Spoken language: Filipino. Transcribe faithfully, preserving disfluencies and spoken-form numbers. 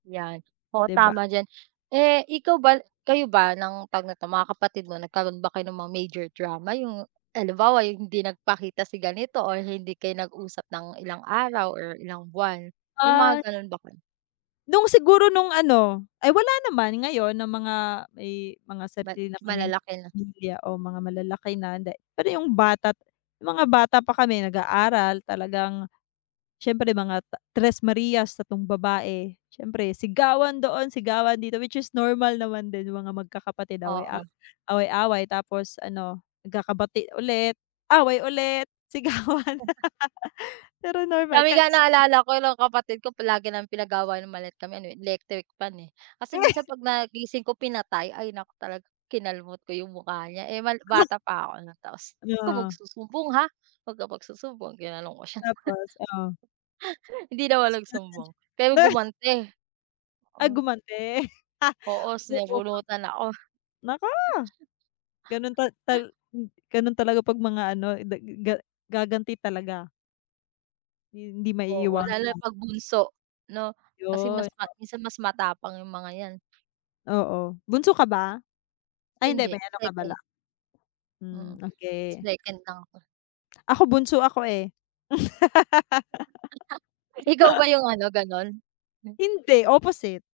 'Yan, oo, ka Di ba? tama diyan. Eh ikaw ba kayo ba ng tawag neto mga kapatid mo nagkaroon ba kayo ng mga major drama 'yung halimbawa 'yung hindi nagpakita si ganito or hindi kayo nag-usap ng ilang araw or ilang buwan may mga Ah ganun ba kayo? Nung siguro nung ano, ay wala naman ngayon na mga eh may mga Ma sarili na kaming malalaki na. pamilya o mga malalaki na da pero 'yung bata mga bata pa kami nag-aaral talagang siyempre mga ta tres marias, tatlong babae siyempre sigawan doon, sigawan dito, which is normal naman din mga magkakapatid away-aw Oo. away-away tapos ano nagkakabati ulit away ulit sigawan. M Pero normal Kami ka nga naalala ko nung kapatid ko palagi naming pinag-aawayan 'yung maliit kami ano eh, electric fan eh. Kasi minsan pag na gising ko pinatay, ay naku talaga kinalmot ko 'yung mukha niya eh, mal bata pa ako nun tapos, "Wag kang Yeah. magsusumbong ha, wag ka magsusumbong," ginanun ko siya. Tapos? Oh. Hindi naman Nasaktan ka nagsumbong din? pero Na gumanti. Ay gumanti. Oo, Oo sinabunutan ako. [unintelligible] Naku! Ganun tal ta m ganun talaga pag mga ano da ga gaganti talaga. Hindi Oo, lalo na maiiwasan. kapag bunso no? Kasi 'Yun, mas ma o minsan mas matapang 'yung mga yan. Oo, bunso ka ba? Ay hindi may Hindi, ano ka pala second. Mm, hmm, okey. second lang ako. Ako bunso ako eh. Ikaw ba 'yung ano ganon? Hmm. Hindi, opposite.